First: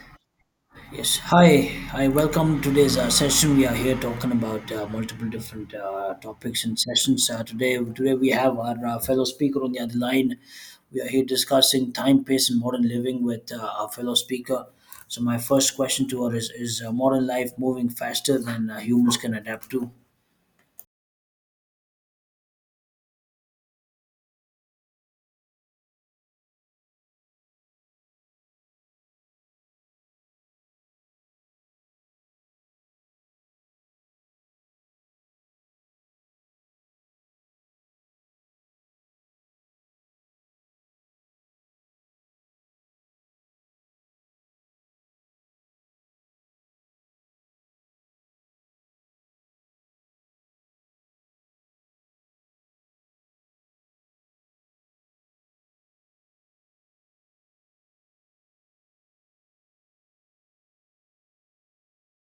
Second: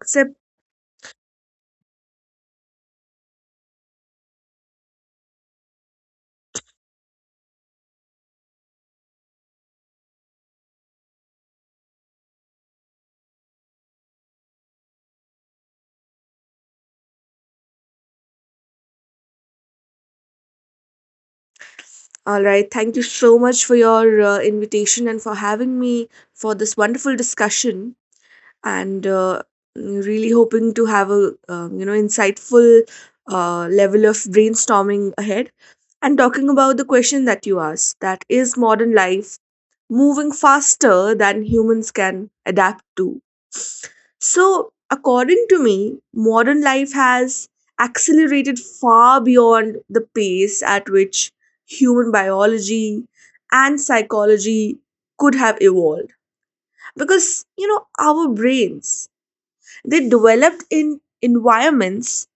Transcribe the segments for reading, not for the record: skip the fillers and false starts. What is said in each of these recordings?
Except, Yes, hi. I welcome today's session. We are here talking about multiple different topics and sessions. Today we have our fellow speaker on the other line. We are here discussing time, pace, and modern living with our fellow speaker. So, my first question to her is modern life moving faster than humans can adapt to? all right. Thank you so much for your invitation and for having me for this wonderful discussion. And Really hoping to have a insightful level of brainstorming ahead. And talking about the question that you asked, that is modern life moving faster than humans can adapt to. So, according to me, modern life has accelerated far beyond the pace at which human biology and psychology could have evolved. Because, you know, our brains, they developed in environments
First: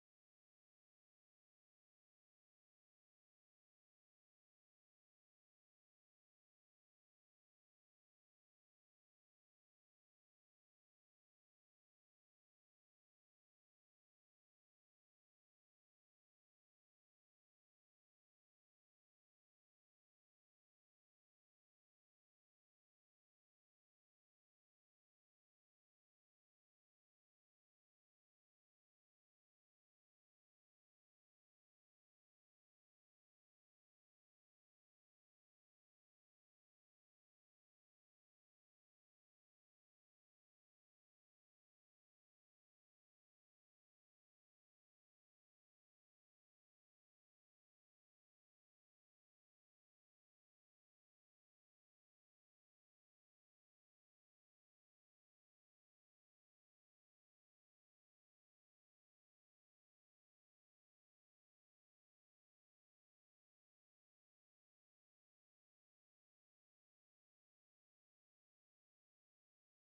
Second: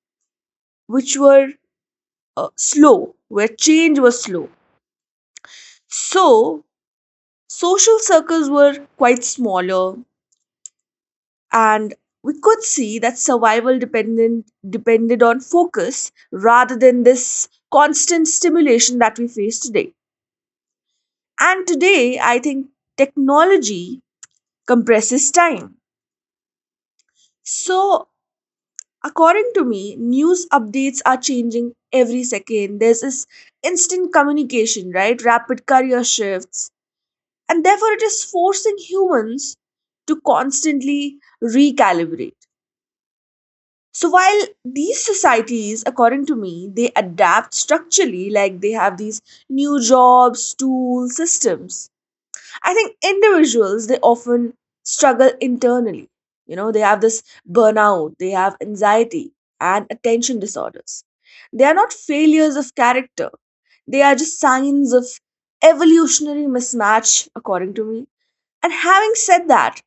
which were slow, where change was slow. So, social circles were quite smaller, and we could see that survival dependent depended on focus rather than this constant stimulation that we face today. And today, I think technology compresses time. So, according to me, news updates are changing every second. There's this instant communication, right, rapid career shifts, and therefore it is forcing humans to constantly recalibrate. So while these societies, according to me, they adapt structurally, like they have these new jobs, tools, systems. I think individuals they often struggle internally. You know, they have this burnout, they have anxiety and attention disorders. They are not failures of character. They are just signs of evolutionary mismatch, according to me. And having said that,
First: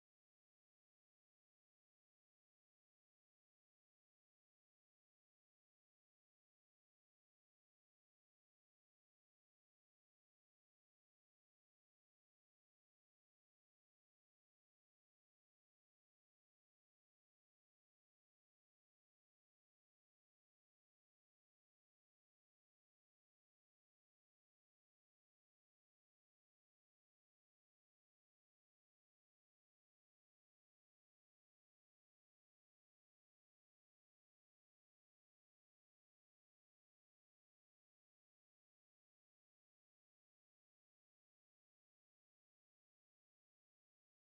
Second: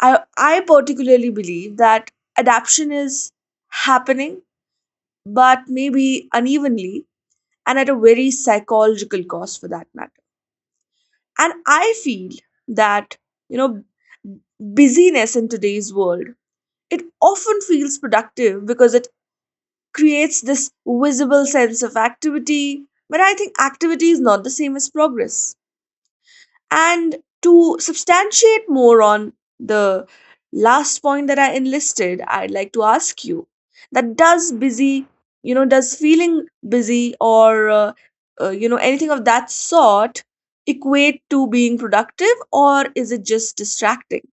I particularly believe that adaptation is happening but maybe unevenly and at a very psychological cost for that matter. And I feel that, you know, busyness in today's world, it often feels productive because it creates this visible sense of activity. But I think activity is not the same as progress. And to substantiate more on the last point that I enlisted, I'd like to ask you that does busy, you know, does feeling busy or, you know, anything of that sort equate to being productive or is it just distracting?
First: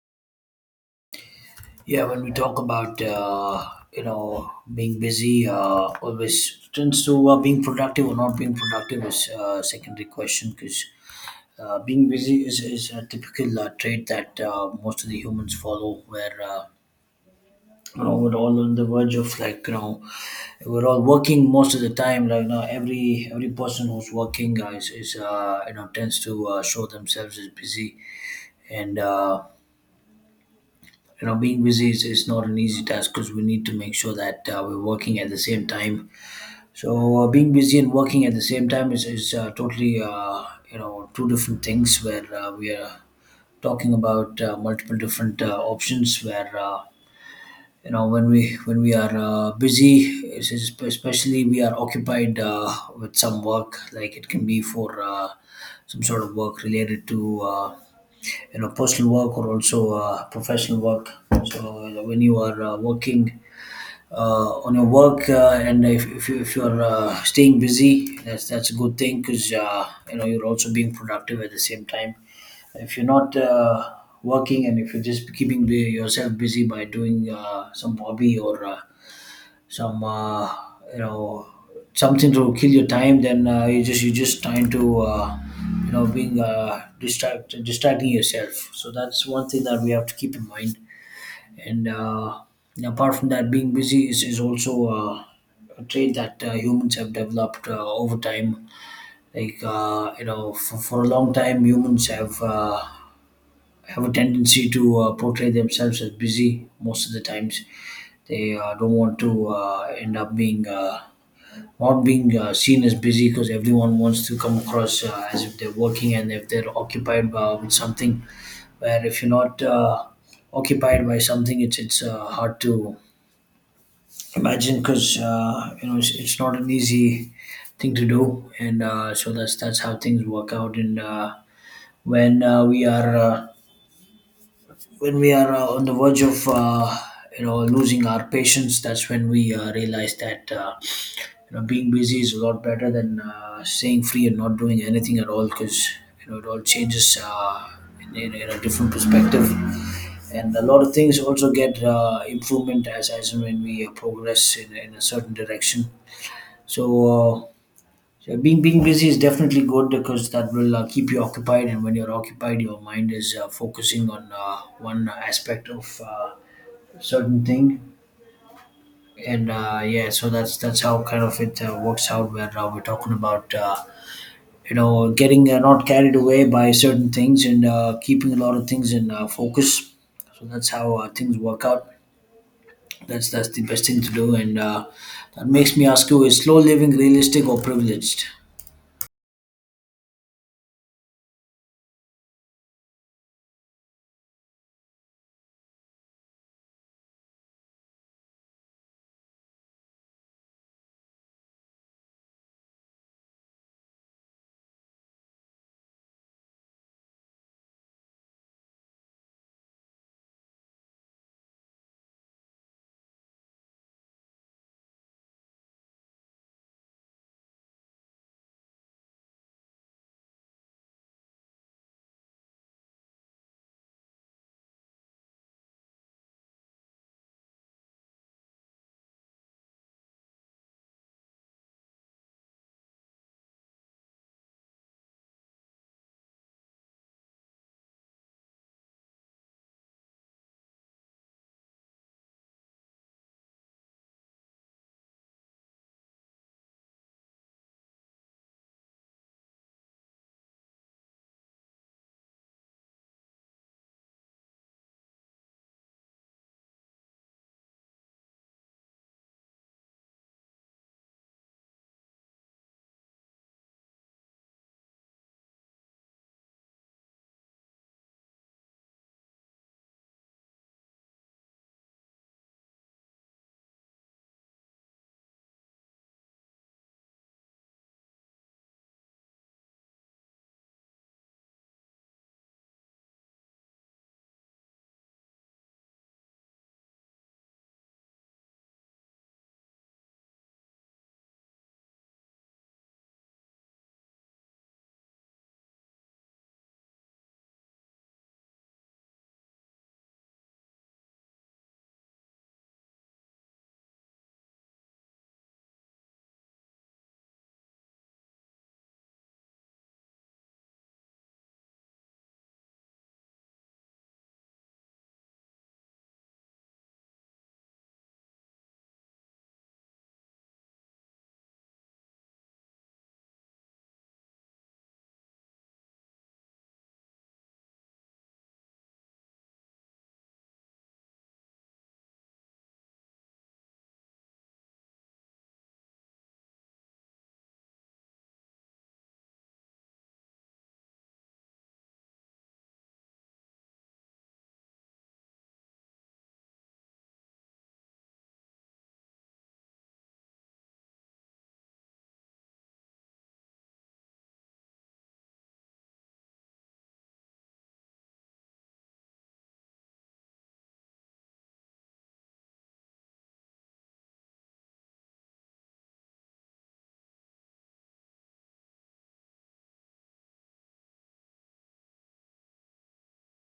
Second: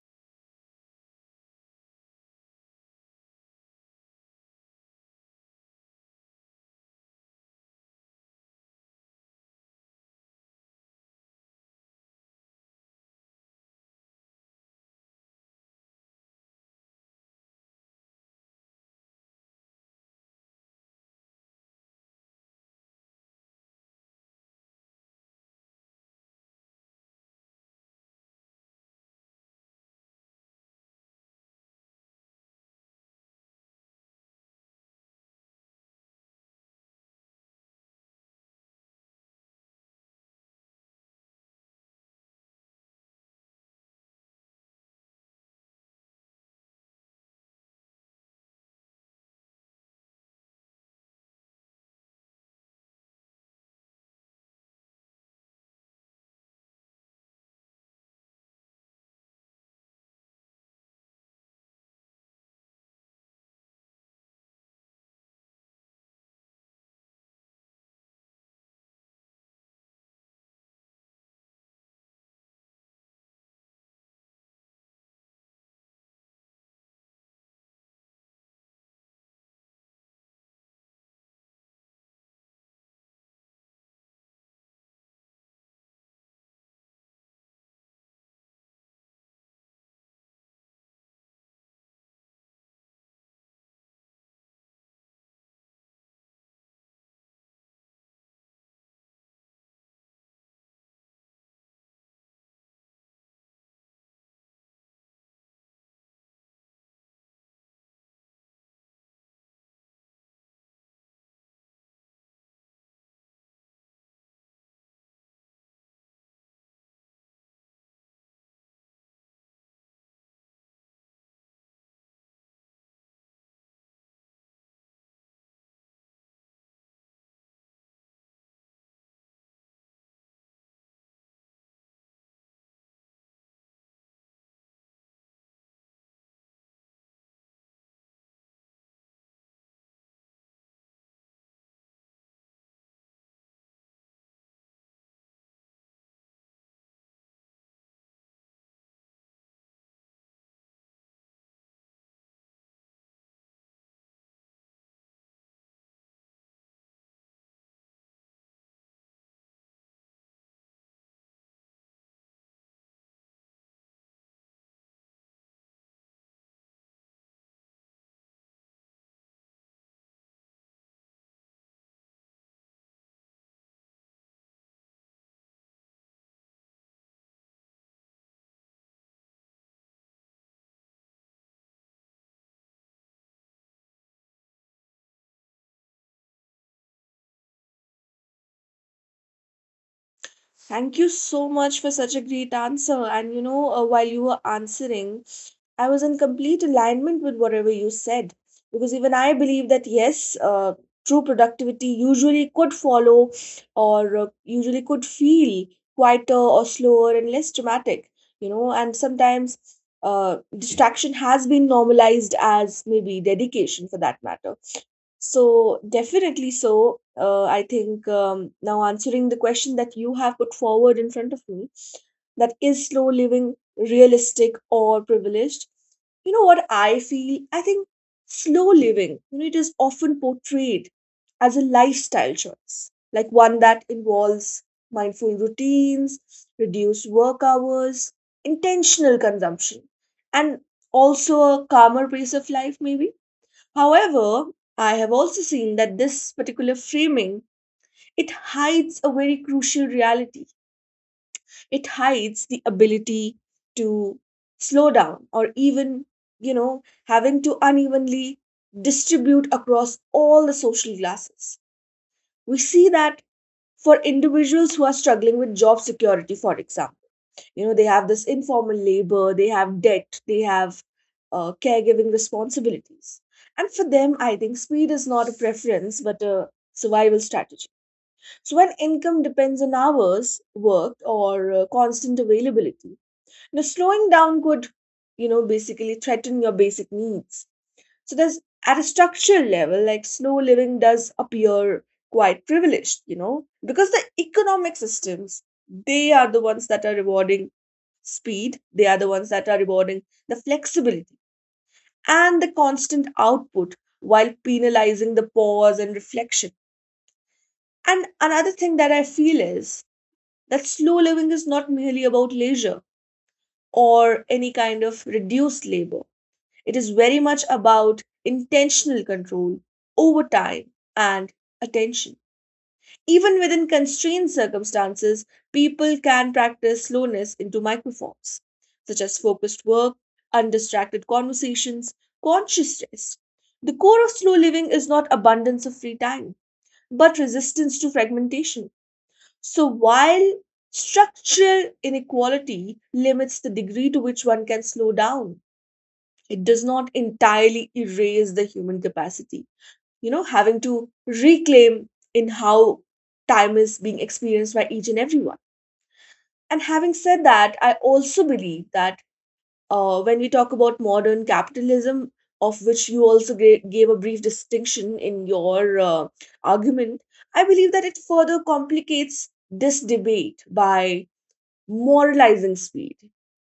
Yeah, when we talk about being busy, always turns to being productive or not being productive is a secondary question because being busy is a typical trait that most of the humans follow where we're all on the verge of like we're all working most of the time like every person who's working is tends to show themselves as busy and being busy is not an easy task because we need to make sure that we're working at the same time. So being busy and working at the same time is totally two different things where we are talking about multiple different options where when we are busy it's especially we are occupied with some work. Like it can be for some sort of work related to personal work or also professional work. So when you are working on your work and if you're staying busy, that's a good thing because you're also being productive at the same time. If you're not working and if you're just keeping yourself busy by doing some hobby or some uh, you know something to kill your time, then you just trying to being distracting yourself. So that's one thing that we have to keep in mind. And and apart from that, being busy is also a trait that humans have developed over time. Like for a long time, humans have a tendency to portray themselves as busy most of the times. They don't want to end up being not being seen as busy, because everyone wants to come across as if they're working and if they're occupied with something. Where if you're not occupied by something, it's hard to imagine because it's not an easy thing to do, and so that's how things work out. And when we are when we are on the verge of losing our patience, that's when we realize that being busy is a lot better than staying free and not doing anything at all, because it all changes in a different perspective, and a lot of things also get improvement as and when we progress in a certain direction. So uh, so being busy is definitely good, because that will keep you occupied, and when you're occupied, your mind is focusing on one aspect of certain thing. And yeah, so that's how kind of it works out. Where we're talking about getting not carried away by certain things and keeping a lot of things in focus. So that's how things work out. That's the best thing to do, and that makes me ask you: Is slow living realistic or privileged? Thank you so much for such a great answer. And you know, while you were answering, I was in complete alignment with whatever you said. Because even I believe that, yes, true productivity usually could follow or usually could feel quieter or slower and less dramatic, you know, and sometimes distraction has been normalized as maybe dedication for that matter, so definitely so. I think now answering the question that you have put forward in front of me, that is slow living realistic or privileged? You know what I feel? I think slow living, you know, it is often portrayed as a lifestyle choice, like one that involves mindful routines, reduced work hours, intentional consumption, and also a calmer pace of life, maybe. However, I have also seen that this particular framing, it hides a very crucial reality. It hides the ability to slow down or even, you know, having to unevenly distribute across all the social classes. We see that for individuals who are struggling with job security, for example, you know, they have this informal labor, they have debt, they have caregiving responsibilities, and for them I think speed is not a preference but a survival strategy. So when income depends on hours worked or constant availability, now slowing down could, you know, basically threaten your basic needs. So there's, at a structural level, like slow living does appear quite privileged, you know, because the economic systems, they are the ones that are rewarding speed, they are the ones that are rewarding the flexibility and the constant output while penalizing the pause and reflection. And another thing that I feel is that slow living is not merely about leisure or any kind of reduced labor. It is very much about intentional control over time and attention. Even within constrained circumstances, people can practice slowness into microforms, such as focused work, undistracted conversations, conscious rest. The core of slow living is not abundance of free time, but resistance to fragmentation. So while structural inequality limits the degree to which one can slow down, it does not entirely erase the human capacity, you know, having to reclaim in how time is being experienced by each and everyone. And having said that, I also believe that when we talk about modern capitalism, of which you also gave a brief distinction in your argument, I believe that it further complicates this debate by moralizing speed,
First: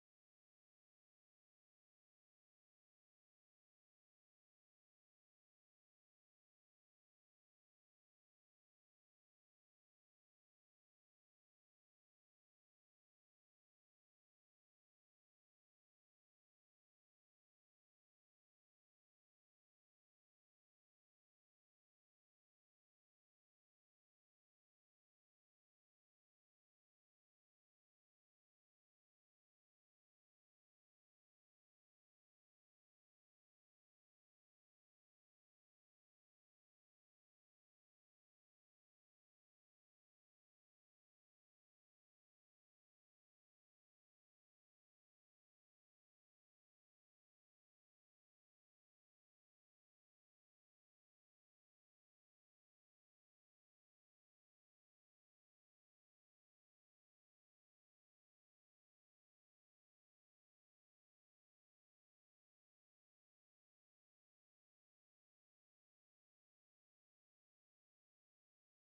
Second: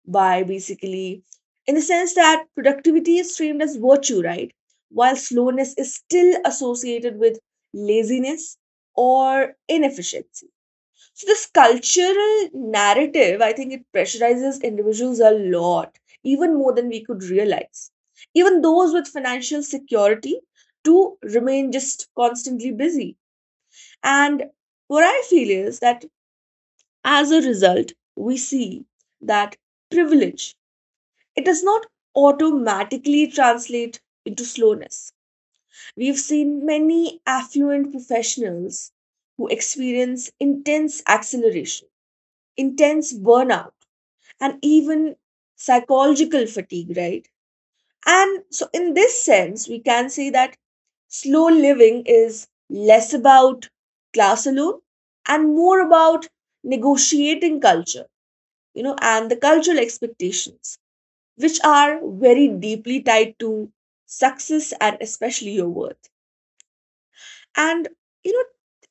by basically, in the sense that productivity is framed as virtue, right? While slowness is still associated with laziness or inefficiency. So, this cultural narrative, I think it pressurizes individuals a lot, even more than we could realize. Even those with financial security to remain just constantly busy. And what I feel is that, as a result, we see that privilege, it does not automatically translate into slowness. We've seen many affluent professionals who experience intense acceleration, intense burnout, and even psychological fatigue, right? And so, in this sense, we can say that slow living is less about class alone and more about negotiating culture, you know, and the cultural expectations, which are very deeply tied to success and especially your worth. And, you know,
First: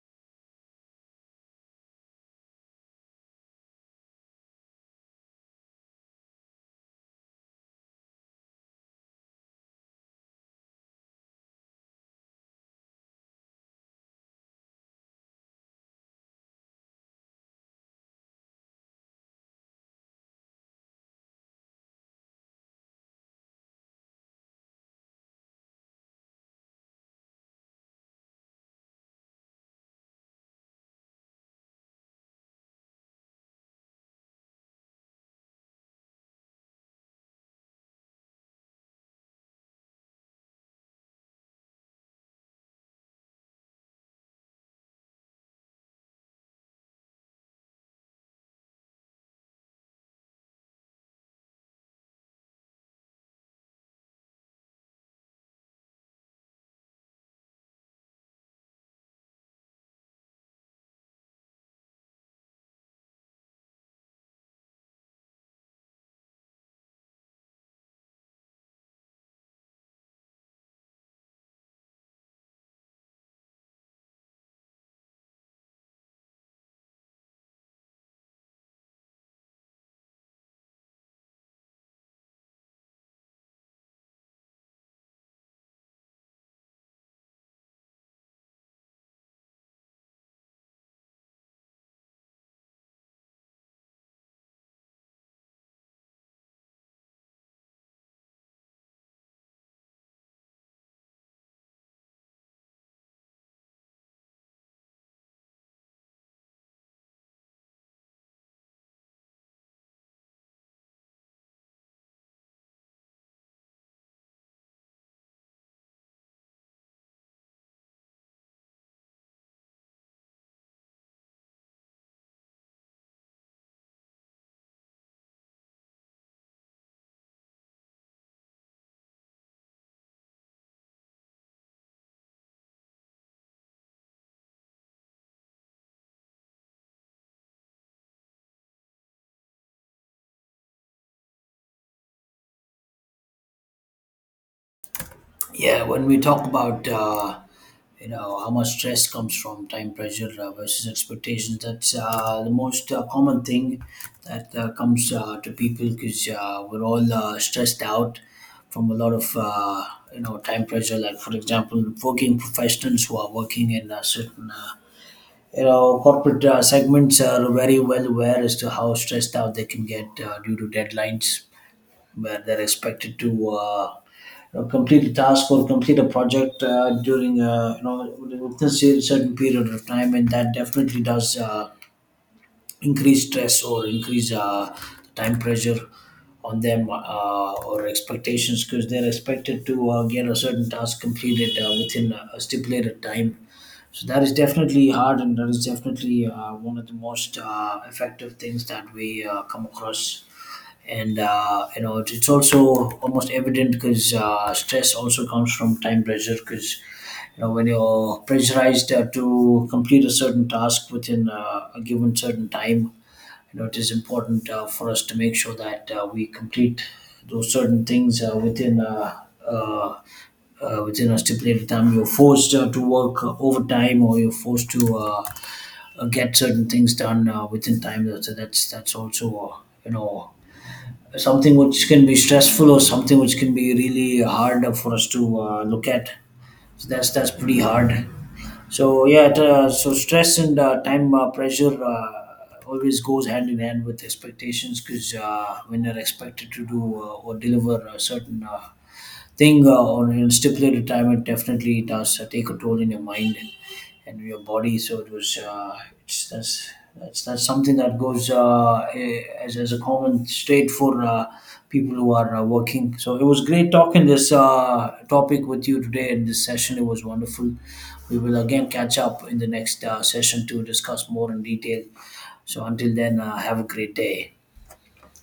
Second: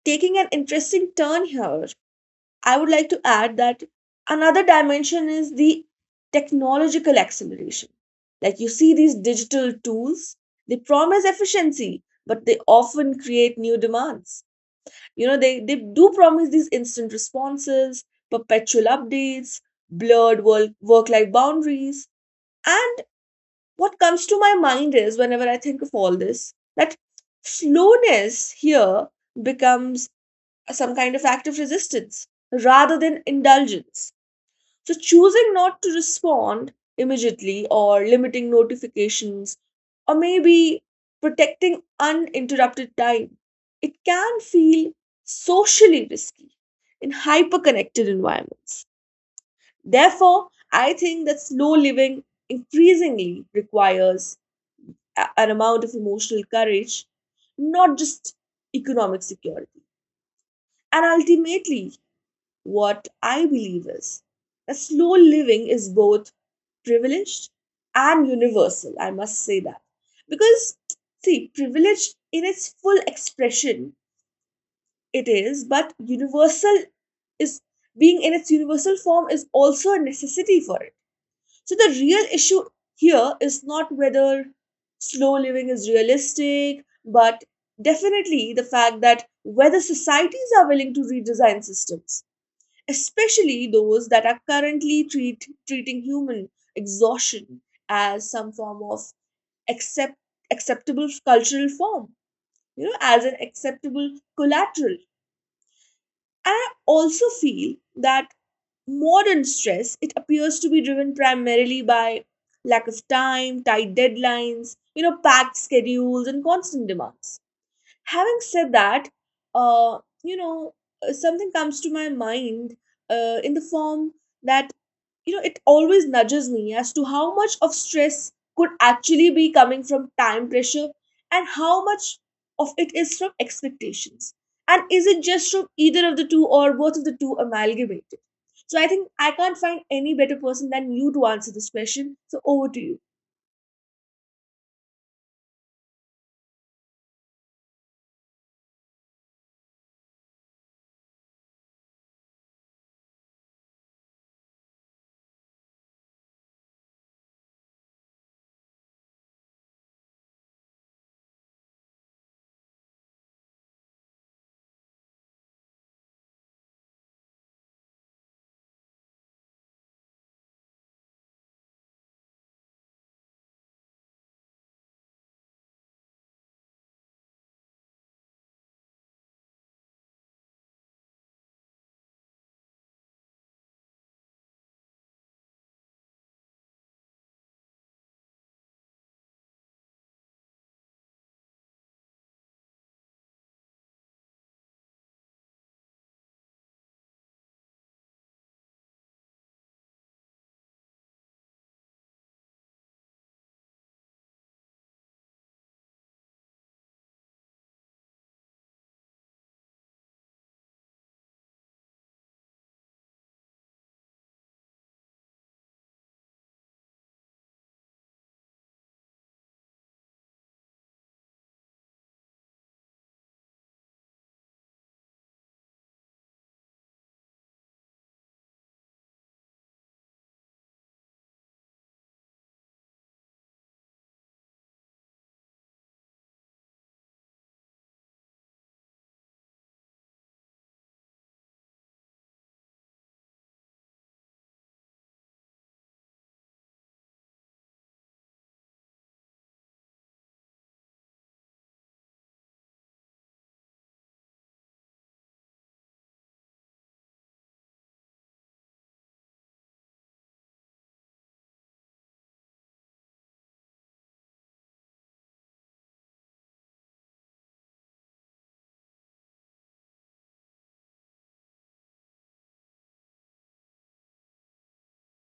taking an interesting turn here, I would like to add that another dimension is the technological acceleration. Like you see these digital tools, they promise efficiency, but they often create new demands. You know, they do promise these instant responses, perpetual updates, blurred work life boundaries, and what comes to my mind is whenever I think of all this, that slowness here becomes some kind of act of resistance rather than indulgence. So, choosing not to respond immediately or limiting notifications or maybe protecting uninterrupted time, it can feel socially risky in hyperconnected environments. Therefore, I think that slow living increasingly requires an amount of emotional courage, not just economic security. And ultimately, what I believe is that slow living is both privileged and universal. I must say that. Because, see, privilege in its full expression, it is, but universal is, being in its universal form is also a necessity for it. So the real issue here is not whether slow living is realistic, but definitely the fact that whether societies are willing to redesign systems, especially those that are currently treating human exhaustion as some form of accept, acceptable cultural form, you know, as an acceptable collateral. And I also feel that modern stress, it appears to be driven primarily by lack of time, tight deadlines, you know, packed schedules, and constant demands. Having said that, you know, something comes to my mind in the form that, you know, it always nudges me as to how much of stress could actually be coming from time pressure and how much of it is from expectations. And is it just from either of the two or both of the two amalgamated? So I think I can't find any better person than you to answer this question. So over to you. Yeah, when we talk about how much stress comes from time pressure versus expectations, that's the most common thing that comes to people, because we're all stressed out from a lot of time pressure. Like for example, working professionals who are working in a certain corporate segments are very well aware as to how stressed out they can get due to deadlines, where they're expected to complete a task or complete a project during within a certain period of time, and that definitely does increase stress or increase time pressure on them or expectations, because they're expected to get a certain task completed within a stipulated time. So that is definitely hard, and that is definitely one of the most effective things that we come across. And it's also almost evident, because stress also comes from time pressure. Because when you're pressurized to complete a certain task within a given certain time, it is important for us to make sure that we complete those certain things uh, within a stipulated time. You're forced to work overtime, or you're forced to get certain things done within time. So that's also you know something which can be stressful, or something which can be really hard for us to look at. So that's pretty hard. So yeah, so stress and time pressure always goes hand in hand with expectations, because when you're expected to do or deliver a certain thing or you stipulated time. It definitely does take a toll in your mind and your body. So it was it's that's something that goes as a common state for people who are working. So it was great talking this topic with you today in this session. It was wonderful. We will again catch up in the next session to discuss more in detail. So until then, have a great day.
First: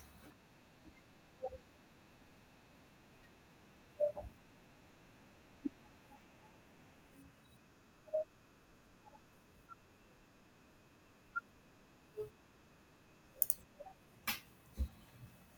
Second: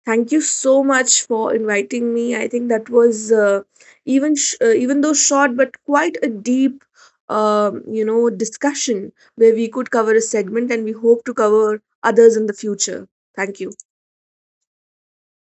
Thank you so much for inviting me. I think that was even though short, but quite a deep, you know, discussion where we could cover a segment, and we hope to cover others in the future. Thank you.